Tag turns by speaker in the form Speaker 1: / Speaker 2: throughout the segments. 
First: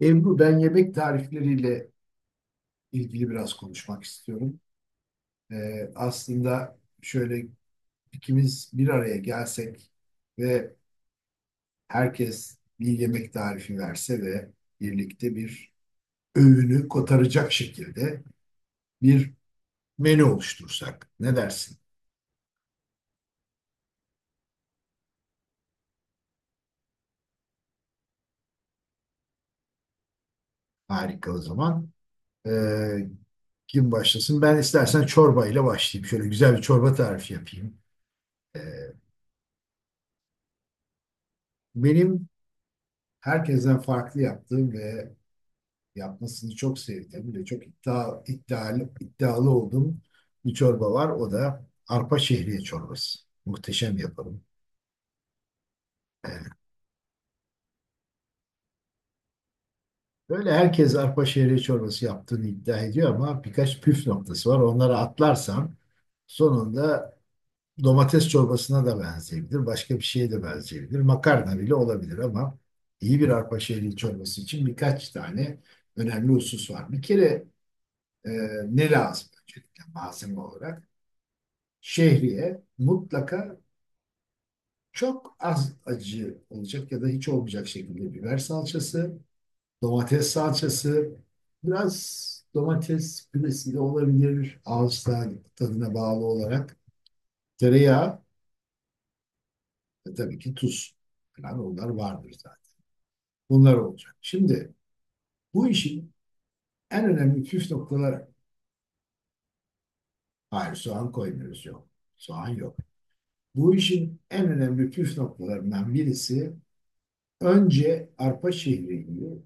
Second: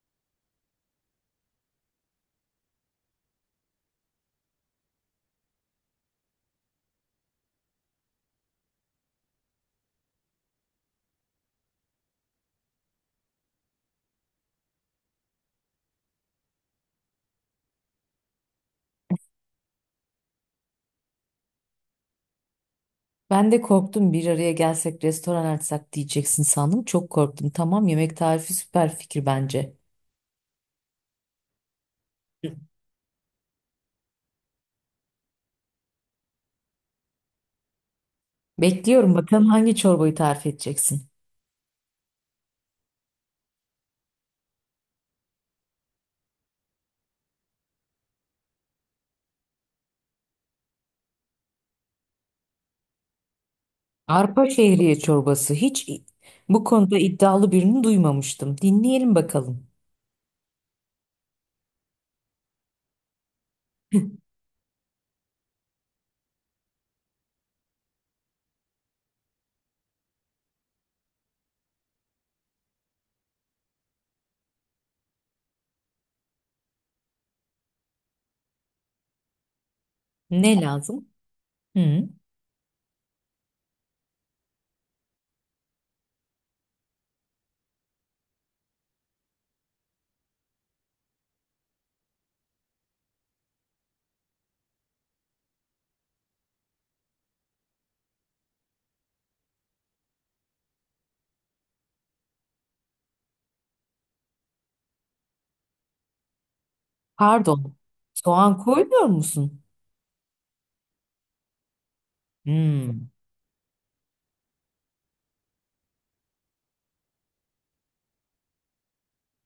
Speaker 1: Ebru, ben yemek tarifleriyle ilgili biraz konuşmak istiyorum. Aslında şöyle ikimiz bir araya gelsek ve herkes bir yemek tarifi verse ve birlikte bir öğünü kotaracak şekilde bir menü oluştursak. Ne dersin?
Speaker 2: Ben de korktum bir araya gelsek restoran açsak diyeceksin sandım. Çok korktum. Tamam, yemek tarifi süper fikir bence.
Speaker 1: Harika o zaman. Ee, Kim başlasın? Ben istersen çorba ile başlayayım. Şöyle güzel bir çorba tarifi yapayım. Ee,
Speaker 2: Bekliyorum bakalım hangi çorbayı tarif edeceksin.
Speaker 1: Benim herkesten farklı yaptığım ve yapmasını çok sevdiğim ve çok iddialı olduğum bir çorba var. O da arpa şehriye çorbası. Muhteşem yaparım.
Speaker 2: Arpa şehriye çorbası.
Speaker 1: Evet.
Speaker 2: Bu konuda iddialı birini duymamıştım. Dinleyelim bakalım.
Speaker 1: Böyle herkes arpa şehriye çorbası yaptığını iddia ediyor ama birkaç püf noktası var. Onları atlarsam sonunda domates çorbasına da benzeyebilir. Başka bir şeye de benzeyebilir. Makarna bile olabilir ama iyi bir arpa şehriye çorbası için birkaç tane önemli husus var. Bir kere e, ne lazım öncelikle malzeme
Speaker 2: Ne
Speaker 1: olarak?
Speaker 2: lazım? Hı.
Speaker 1: Şehriye mutlaka, çok az acı olacak ya da hiç olmayacak şekilde biber salçası, domates salçası, biraz domates püresi de olabilir ağız tadına bağlı olarak, tereyağı ve tabii ki tuz falan onlar vardır zaten. Bunlar olacak. Şimdi bu işin en önemli püf
Speaker 2: Pardon.
Speaker 1: noktaları.
Speaker 2: Soğan koymuyor musun?
Speaker 1: Hayır, soğan koymuyoruz, yok. Soğan yok.
Speaker 2: Hmm.
Speaker 1: Bu işin en önemli püf noktalarından birisi, önce arpa şehriyi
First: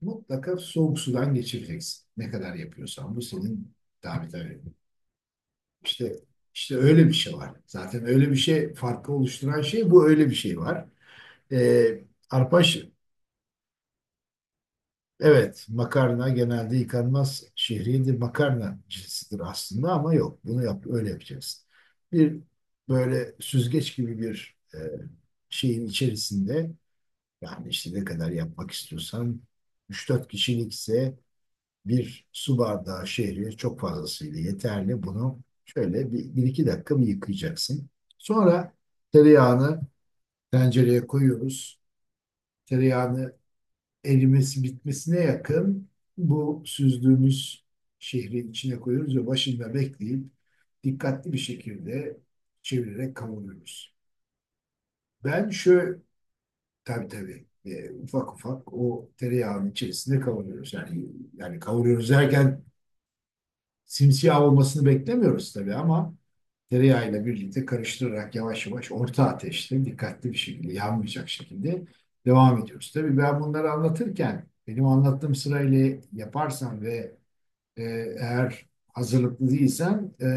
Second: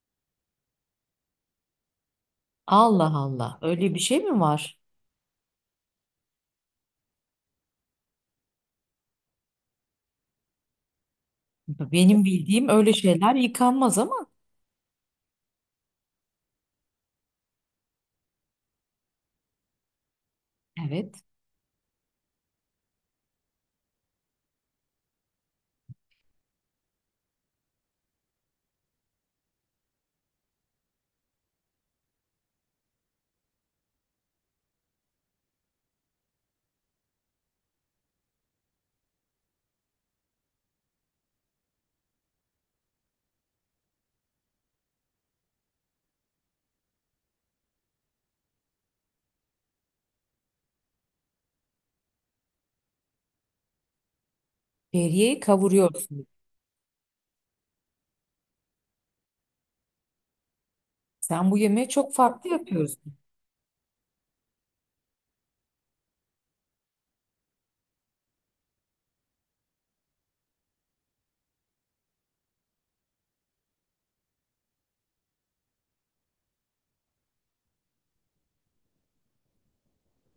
Speaker 1: mutlaka soğuk sudan geçireceksin. Ne kadar
Speaker 2: Allah
Speaker 1: yapıyorsan bu
Speaker 2: Allah.
Speaker 1: senin,
Speaker 2: Öyle bir şey
Speaker 1: tabii
Speaker 2: mi
Speaker 1: tabii.
Speaker 2: var?
Speaker 1: İşte işte öyle bir şey var. Zaten öyle bir şey, farkı oluşturan şey bu, öyle bir şey var. Ee,
Speaker 2: Benim
Speaker 1: arpa
Speaker 2: bildiğim
Speaker 1: şe-
Speaker 2: öyle şeyler yıkanmaz ama.
Speaker 1: evet, makarna genelde yıkanmaz, şehriyedir. Makarna cinsidir aslında ama yok. Bunu yap, öyle
Speaker 2: Evet.
Speaker 1: yapacaksın. Bir böyle süzgeç gibi bir şeyin içerisinde. Yani işte ne kadar yapmak istiyorsan, 3-4 kişilikse bir su bardağı şehriye çok fazlasıyla yeterli. Bunu şöyle bir iki dakika mı yıkayacaksın. Sonra tereyağını tencereye koyuyoruz. Tereyağını erimesi bitmesine yakın bu süzdüğümüz şehrin içine koyuyoruz ve başında bekleyip dikkatli bir şekilde çevirerek kavuruyoruz.
Speaker 2: Şehriyeyi
Speaker 1: Ben şu
Speaker 2: kavuruyorsun.
Speaker 1: Tabii. Ufak ufak o tereyağının içerisinde kavuruyoruz. Yani
Speaker 2: Sen bu
Speaker 1: yani
Speaker 2: yemeği
Speaker 1: kavuruyoruz
Speaker 2: çok farklı
Speaker 1: derken
Speaker 2: yapıyorsun.
Speaker 1: simsiyah olmasını beklemiyoruz tabii ama tereyağıyla birlikte karıştırarak yavaş yavaş orta ateşte dikkatli bir şekilde yanmayacak şekilde devam ediyoruz. Tabii ben bunları anlatırken benim anlattığım sırayla yaparsan ve e, eğer hazırlıklı değilsen,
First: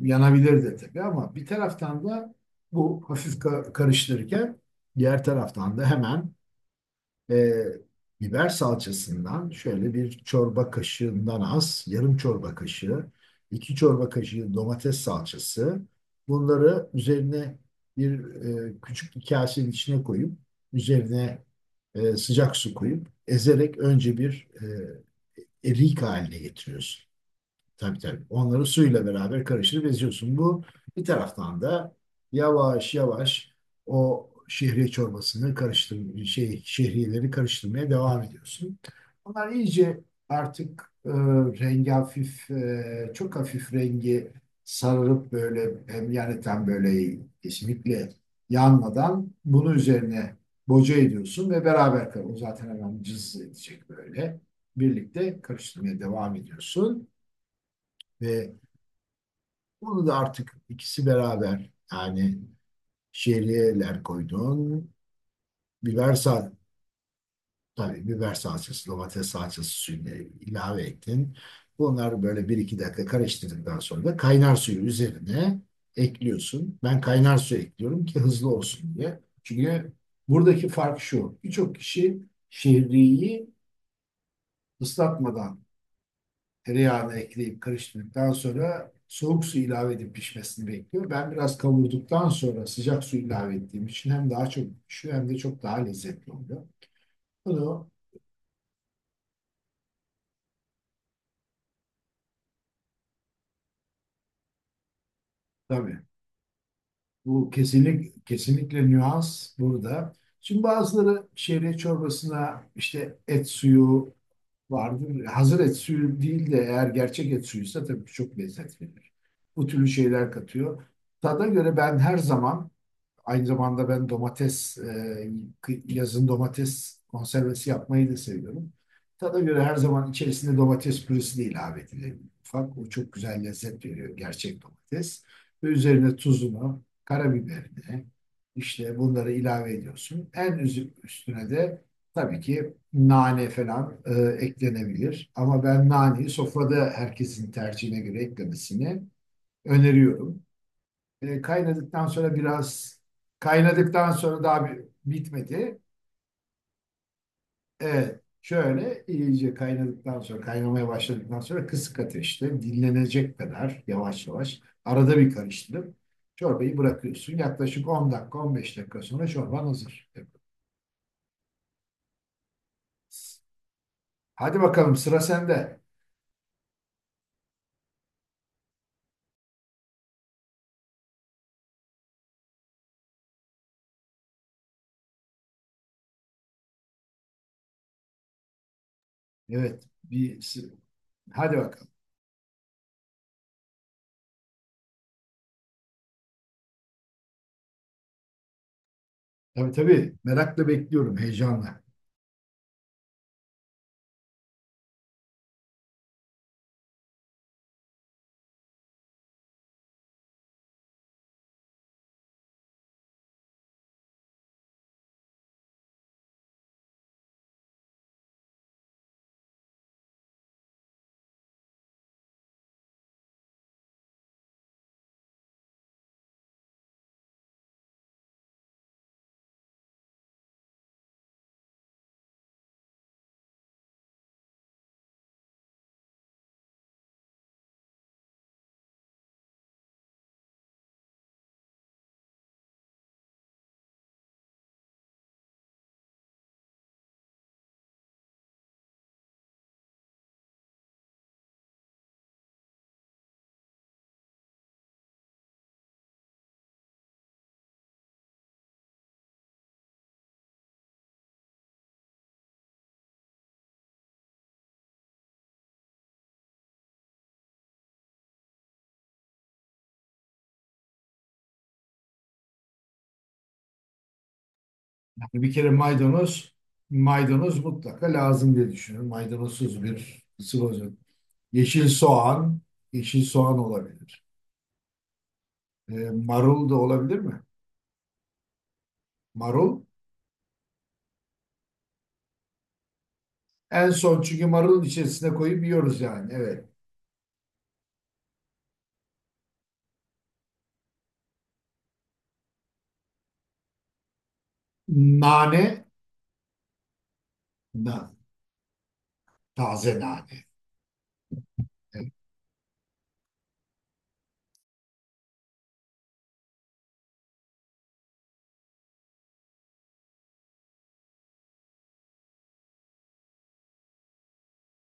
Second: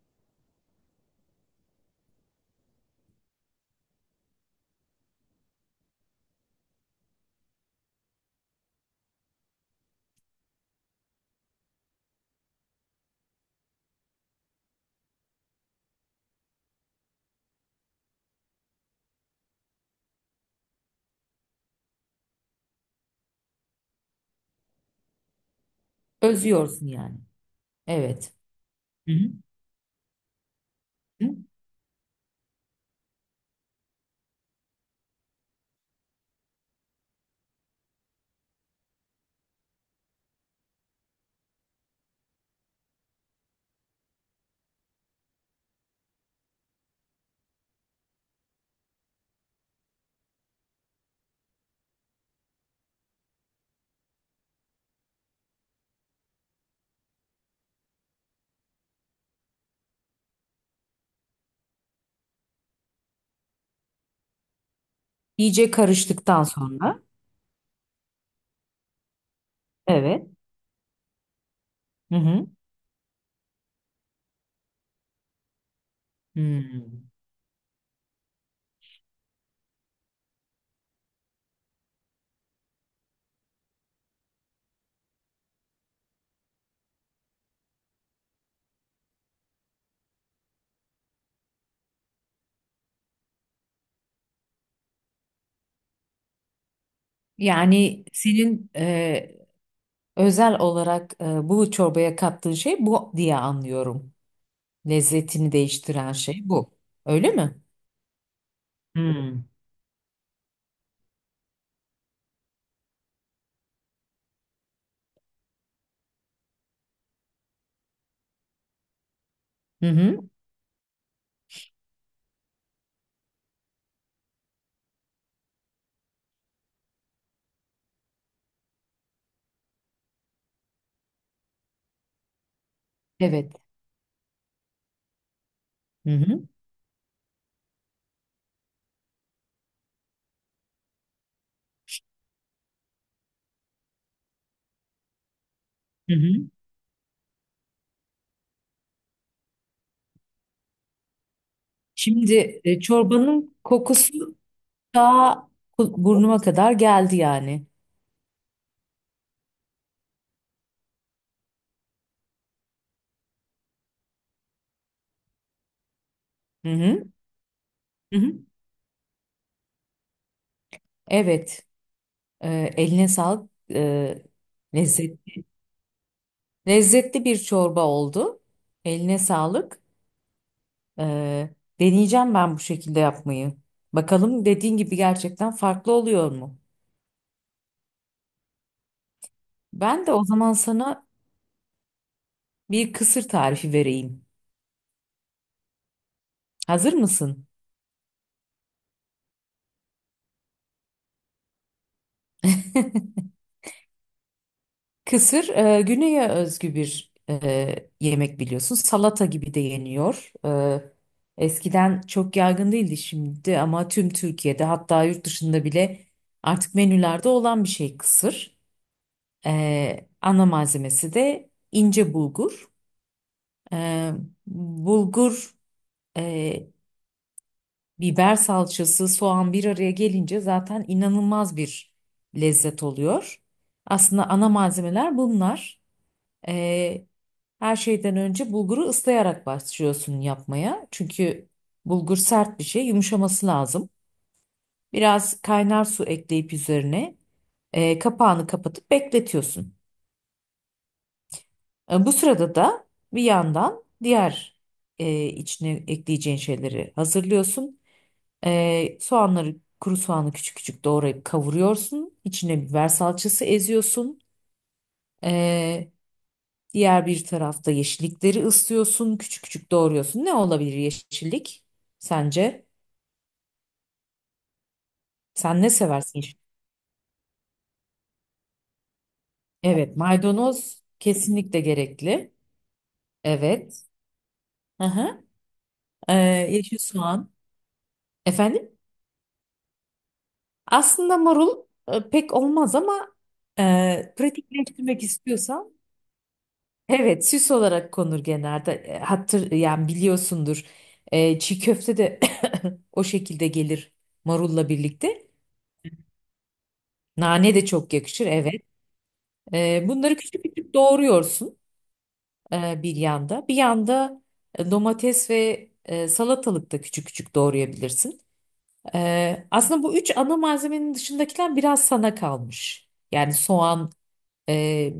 Speaker 1: yanabilir de tabii ama bir taraftan da bu hafif karıştırırken, diğer taraftan da hemen e, biber salçasından şöyle bir çorba kaşığından az, yarım çorba kaşığı, iki çorba kaşığı domates salçası. Bunları üzerine bir küçük bir kasenin içine koyup, üzerine sıcak su koyup, ezerek önce bir erik haline
Speaker 2: Özüyorsun
Speaker 1: getiriyorsun.
Speaker 2: yani.
Speaker 1: Tabii.
Speaker 2: Evet.
Speaker 1: Onları suyla
Speaker 2: Hı hı.
Speaker 1: beraber karıştırıp eziyorsun. Bu bir
Speaker 2: Hı.
Speaker 1: taraftan da yavaş yavaş o şehriye çorbasını karıştır şey şehriyeleri karıştırmaya devam ediyorsun. Onlar iyice artık rengi hafif, çok hafif rengi sararıp böyle, hem yani tam böyle kesinlikle yanmadan bunu üzerine boca ediyorsun ve beraber o zaten hemen cız edecek böyle. Birlikte karıştırmaya devam ediyorsun ve bunu da artık ikisi beraber, yani şehriyeler koydun.
Speaker 2: İyice
Speaker 1: Biber
Speaker 2: karıştıktan
Speaker 1: sal
Speaker 2: sonra.
Speaker 1: Tabii biber salçası, domates salçası suyunu
Speaker 2: Evet.
Speaker 1: ilave ettin.
Speaker 2: Hı
Speaker 1: Bunlar
Speaker 2: hı.
Speaker 1: böyle bir iki dakika karıştırdıktan sonra da kaynar suyu üzerine ekliyorsun. Ben
Speaker 2: Hmm.
Speaker 1: kaynar suyu ekliyorum ki hızlı olsun diye. Çünkü buradaki fark şu. Birçok kişi şehriyi ıslatmadan, tereyağını ekleyip karıştırdıktan sonra soğuk su ilave edip pişmesini bekliyor. Ben biraz kavurduktan sonra sıcak su ilave ettiğim için hem daha çok pişiyor hem de çok daha lezzetli oluyor. Bunu
Speaker 2: Yani senin özel olarak bu çorbaya kattığın şey bu diye anlıyorum. Lezzetini
Speaker 1: tabii,
Speaker 2: değiştiren şey bu. Öyle
Speaker 1: bu
Speaker 2: mi?
Speaker 1: kesinlikle
Speaker 2: Hmm.
Speaker 1: nüans burada. Şimdi bazıları şehriye çorbasına işte et suyu vardır. Hazır et suyu değil de eğer gerçek et suyuysa tabii çok lezzet verir. Bu
Speaker 2: Hı
Speaker 1: türlü
Speaker 2: hı.
Speaker 1: şeyler katıyor. Tada göre ben her zaman Aynı zamanda ben domates, yazın domates konservesi yapmayı da seviyorum. Tada göre her zaman içerisinde domates püresi de ilave edilir. Ufak, o çok güzel
Speaker 2: Evet.
Speaker 1: lezzet veriyor gerçek domates. Ve
Speaker 2: Hı
Speaker 1: üzerine
Speaker 2: hı.
Speaker 1: tuzunu, karabiberini, işte bunları ilave ediyorsun. En üstüne de tabii ki nane falan eklenebilir. Ama ben
Speaker 2: Hı
Speaker 1: naneyi
Speaker 2: hı.
Speaker 1: sofrada herkesin tercihine göre eklemesini öneriyorum. E, kaynadıktan sonra
Speaker 2: Şimdi
Speaker 1: biraz
Speaker 2: çorbanın
Speaker 1: Kaynadıktan
Speaker 2: kokusu
Speaker 1: sonra daha bir,
Speaker 2: daha
Speaker 1: bitmedi.
Speaker 2: burnuma kadar geldi yani.
Speaker 1: Evet. Şöyle iyice kaynadıktan sonra, kaynamaya başladıktan sonra kısık ateşte dinlenecek kadar yavaş yavaş arada bir karıştırıp
Speaker 2: Hı
Speaker 1: çorbayı
Speaker 2: hı.
Speaker 1: bırakıyorsun. Yaklaşık 10
Speaker 2: Hı hı.
Speaker 1: dakika 15 dakika sonra çorban hazır.
Speaker 2: Evet. Eline sağlık.
Speaker 1: Hadi bakalım sıra
Speaker 2: Lezzetli.
Speaker 1: sende.
Speaker 2: Lezzetli bir çorba oldu. Eline sağlık. Ee, Deneyeceğim ben bu şekilde yapmayı. Bakalım dediğin gibi gerçekten farklı oluyor mu?
Speaker 1: Evet.
Speaker 2: Ben de o zaman
Speaker 1: Bir,
Speaker 2: sana
Speaker 1: hadi bakalım.
Speaker 2: bir kısır tarifi vereyim. Hazır mısın?
Speaker 1: Tabii, merakla bekliyorum, heyecanla.
Speaker 2: Kısır güneye özgü bir yemek biliyorsun. Salata gibi de yeniyor. Eskiden çok yaygın değildi şimdi ama tüm Türkiye'de hatta yurt dışında bile artık menülerde olan bir şey kısır. Ana malzemesi de ince bulgur. E, Bulgur, e, biber salçası, soğan bir araya gelince zaten inanılmaz bir lezzet oluyor. Aslında ana malzemeler bunlar. Ee, Her şeyden önce bulguru ıslayarak başlıyorsun yapmaya. Çünkü bulgur sert bir şey, yumuşaması lazım. Biraz kaynar su ekleyip üzerine kapağını kapatıp bekletiyorsun. Bu sırada da bir yandan diğer içine ekleyeceğin şeyleri hazırlıyorsun. Soğanları, kuru soğanı küçük küçük doğrayıp kavuruyorsun. İçine biber salçası eziyorsun. E, Diğer bir tarafta yeşillikleri ıslıyorsun, küçük küçük doğruyorsun. Ne olabilir yeşillik sence?
Speaker 1: Bir
Speaker 2: Sen
Speaker 1: kere
Speaker 2: ne seversin yeşil?
Speaker 1: maydanoz, maydanoz mutlaka lazım diye düşünüyorum. Maydanozsuz
Speaker 2: Evet,
Speaker 1: bir sıvı
Speaker 2: maydanoz
Speaker 1: yok.
Speaker 2: kesinlikle
Speaker 1: Yeşil
Speaker 2: gerekli.
Speaker 1: soğan, Yeşil soğan
Speaker 2: Evet.
Speaker 1: olabilir.
Speaker 2: Hı hı. Ee,
Speaker 1: Marul da
Speaker 2: Yeşil
Speaker 1: olabilir
Speaker 2: soğan.
Speaker 1: mi?
Speaker 2: Efendim?
Speaker 1: Marul.
Speaker 2: Aslında marul pek olmaz ama
Speaker 1: En son, çünkü marulun
Speaker 2: pratikleştirmek
Speaker 1: içerisine koyup
Speaker 2: istiyorsan
Speaker 1: yiyoruz yani. Evet.
Speaker 2: evet, süs olarak konur genelde. Hatır yani biliyorsundur. Çiğ köfte de o şekilde gelir marulla birlikte.
Speaker 1: Nane,
Speaker 2: Nane de çok
Speaker 1: na,
Speaker 2: yakışır. Evet.
Speaker 1: Taze
Speaker 2: Bunları küçük
Speaker 1: nane.
Speaker 2: küçük doğruyorsun
Speaker 1: Evet.
Speaker 2: e, bir yanda. Bir yanda domates ve salatalık da küçük küçük doğrayabilirsin. Aslında bu üç ana malzemenin dışındakiler biraz sana kalmış. Yani soğan, e,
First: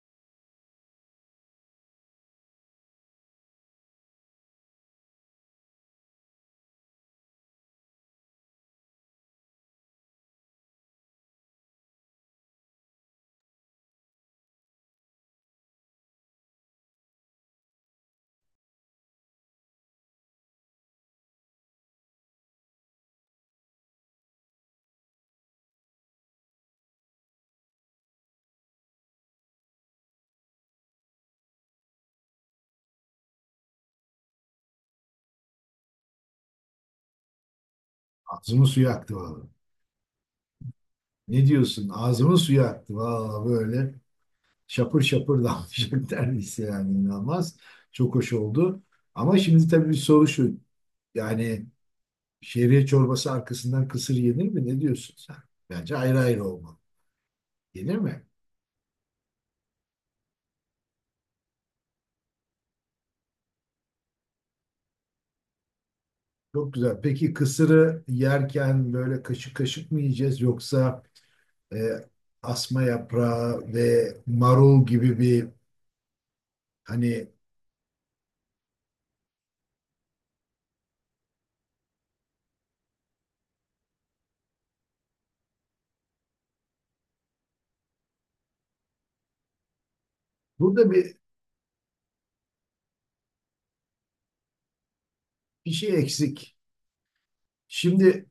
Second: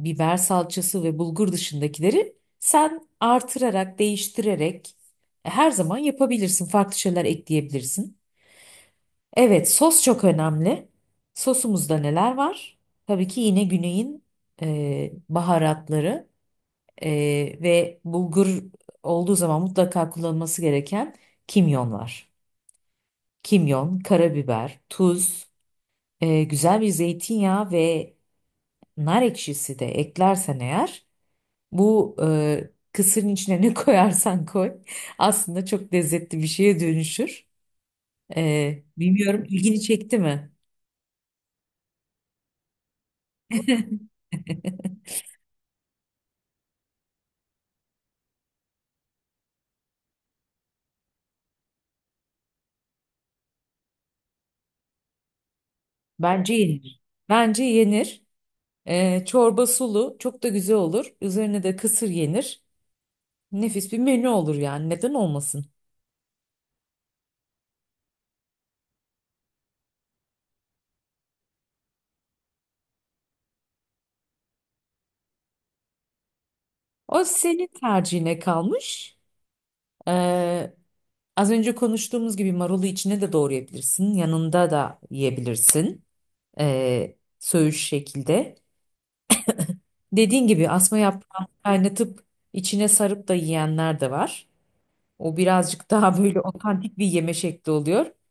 Speaker 2: biber salçası ve bulgur dışındakileri sen artırarak, değiştirerek her zaman yapabilirsin. Farklı şeyler ekleyebilirsin. Evet, sos çok önemli. Sosumuzda neler var? Tabii ki yine güneyin baharatları. Ve bulgur olduğu zaman mutlaka kullanılması gereken kimyon var. Kimyon, karabiber, tuz, güzel bir zeytinyağı ve nar ekşisi de eklersen eğer bu kısırın içine ne koyarsan koy aslında çok lezzetli bir şeye dönüşür.
Speaker 1: Ağzımın suyu aktı
Speaker 2: Bilmiyorum,
Speaker 1: vallahi.
Speaker 2: ilgini çekti mi?
Speaker 1: Ne diyorsun? Ağzımın suyu aktı vallahi böyle. Şapır şapır damlayacak neredeyse, yani inanılmaz. Çok hoş oldu. Ama şimdi tabii bir soru şu. Yani şehriye çorbası arkasından kısır yenir mi? Ne diyorsun sen? Bence ayrı ayrı
Speaker 2: Bence
Speaker 1: olmalı.
Speaker 2: yenir. Bence
Speaker 1: Yenir
Speaker 2: yenir.
Speaker 1: mi?
Speaker 2: Çorba sulu çok da güzel olur. Üzerine de kısır yenir. Nefis bir menü olur yani, neden olmasın?
Speaker 1: Çok güzel. Peki kısırı yerken böyle kaşık kaşık mı yiyeceğiz yoksa e, asma yaprağı ve marul gibi bir,
Speaker 2: O
Speaker 1: hani,
Speaker 2: senin tercihine kalmış. Ee, Az önce konuştuğumuz gibi marulu içine de doğrayabilirsin. Yanında da yiyebilirsin. Söğüş şekilde. Dediğin gibi
Speaker 1: burada
Speaker 2: asma
Speaker 1: bir
Speaker 2: yaprağını kaynatıp içine sarıp da yiyenler de var. O
Speaker 1: bir
Speaker 2: birazcık
Speaker 1: şey
Speaker 2: daha böyle
Speaker 1: eksik.
Speaker 2: otantik bir yeme şekli oluyor.
Speaker 1: Şimdi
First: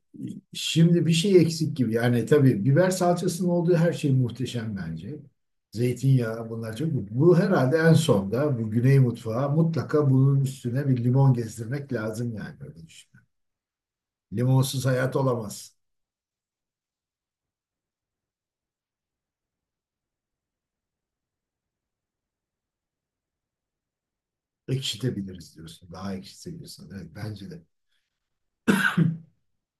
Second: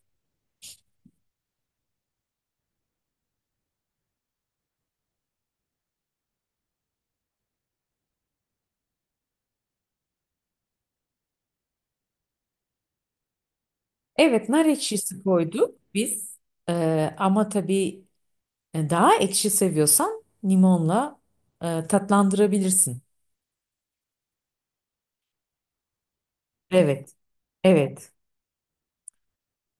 Speaker 1: şimdi bir şey eksik gibi. Yani tabii biber salçasının olduğu her şey muhteşem bence. Zeytinyağı, bunlar çok. Bu herhalde en sonda, bu Güney mutfağı, mutlaka bunun üstüne bir limon gezdirmek lazım yani, öyle düşünüyorum.
Speaker 2: Evet, nar
Speaker 1: Limonsuz hayat
Speaker 2: ekşisi koyduk
Speaker 1: olamaz.
Speaker 2: biz. Ama tabii daha ekşi seviyorsan limonla tatlandırabilirsin.
Speaker 1: Ekşitebiliriz diyorsun. Daha ekşitebiliyorsun. Evet,
Speaker 2: Evet,
Speaker 1: bence de.
Speaker 2: evet.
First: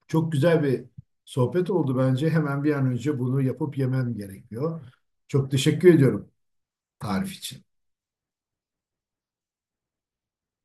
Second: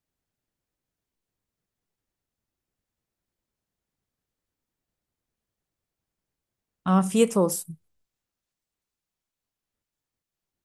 Speaker 1: Çok güzel bir sohbet oldu bence. Hemen bir an önce bunu yapıp yemem gerekiyor. Çok teşekkür ediyorum tarif
Speaker 2: Afiyet
Speaker 1: için.
Speaker 2: olsun.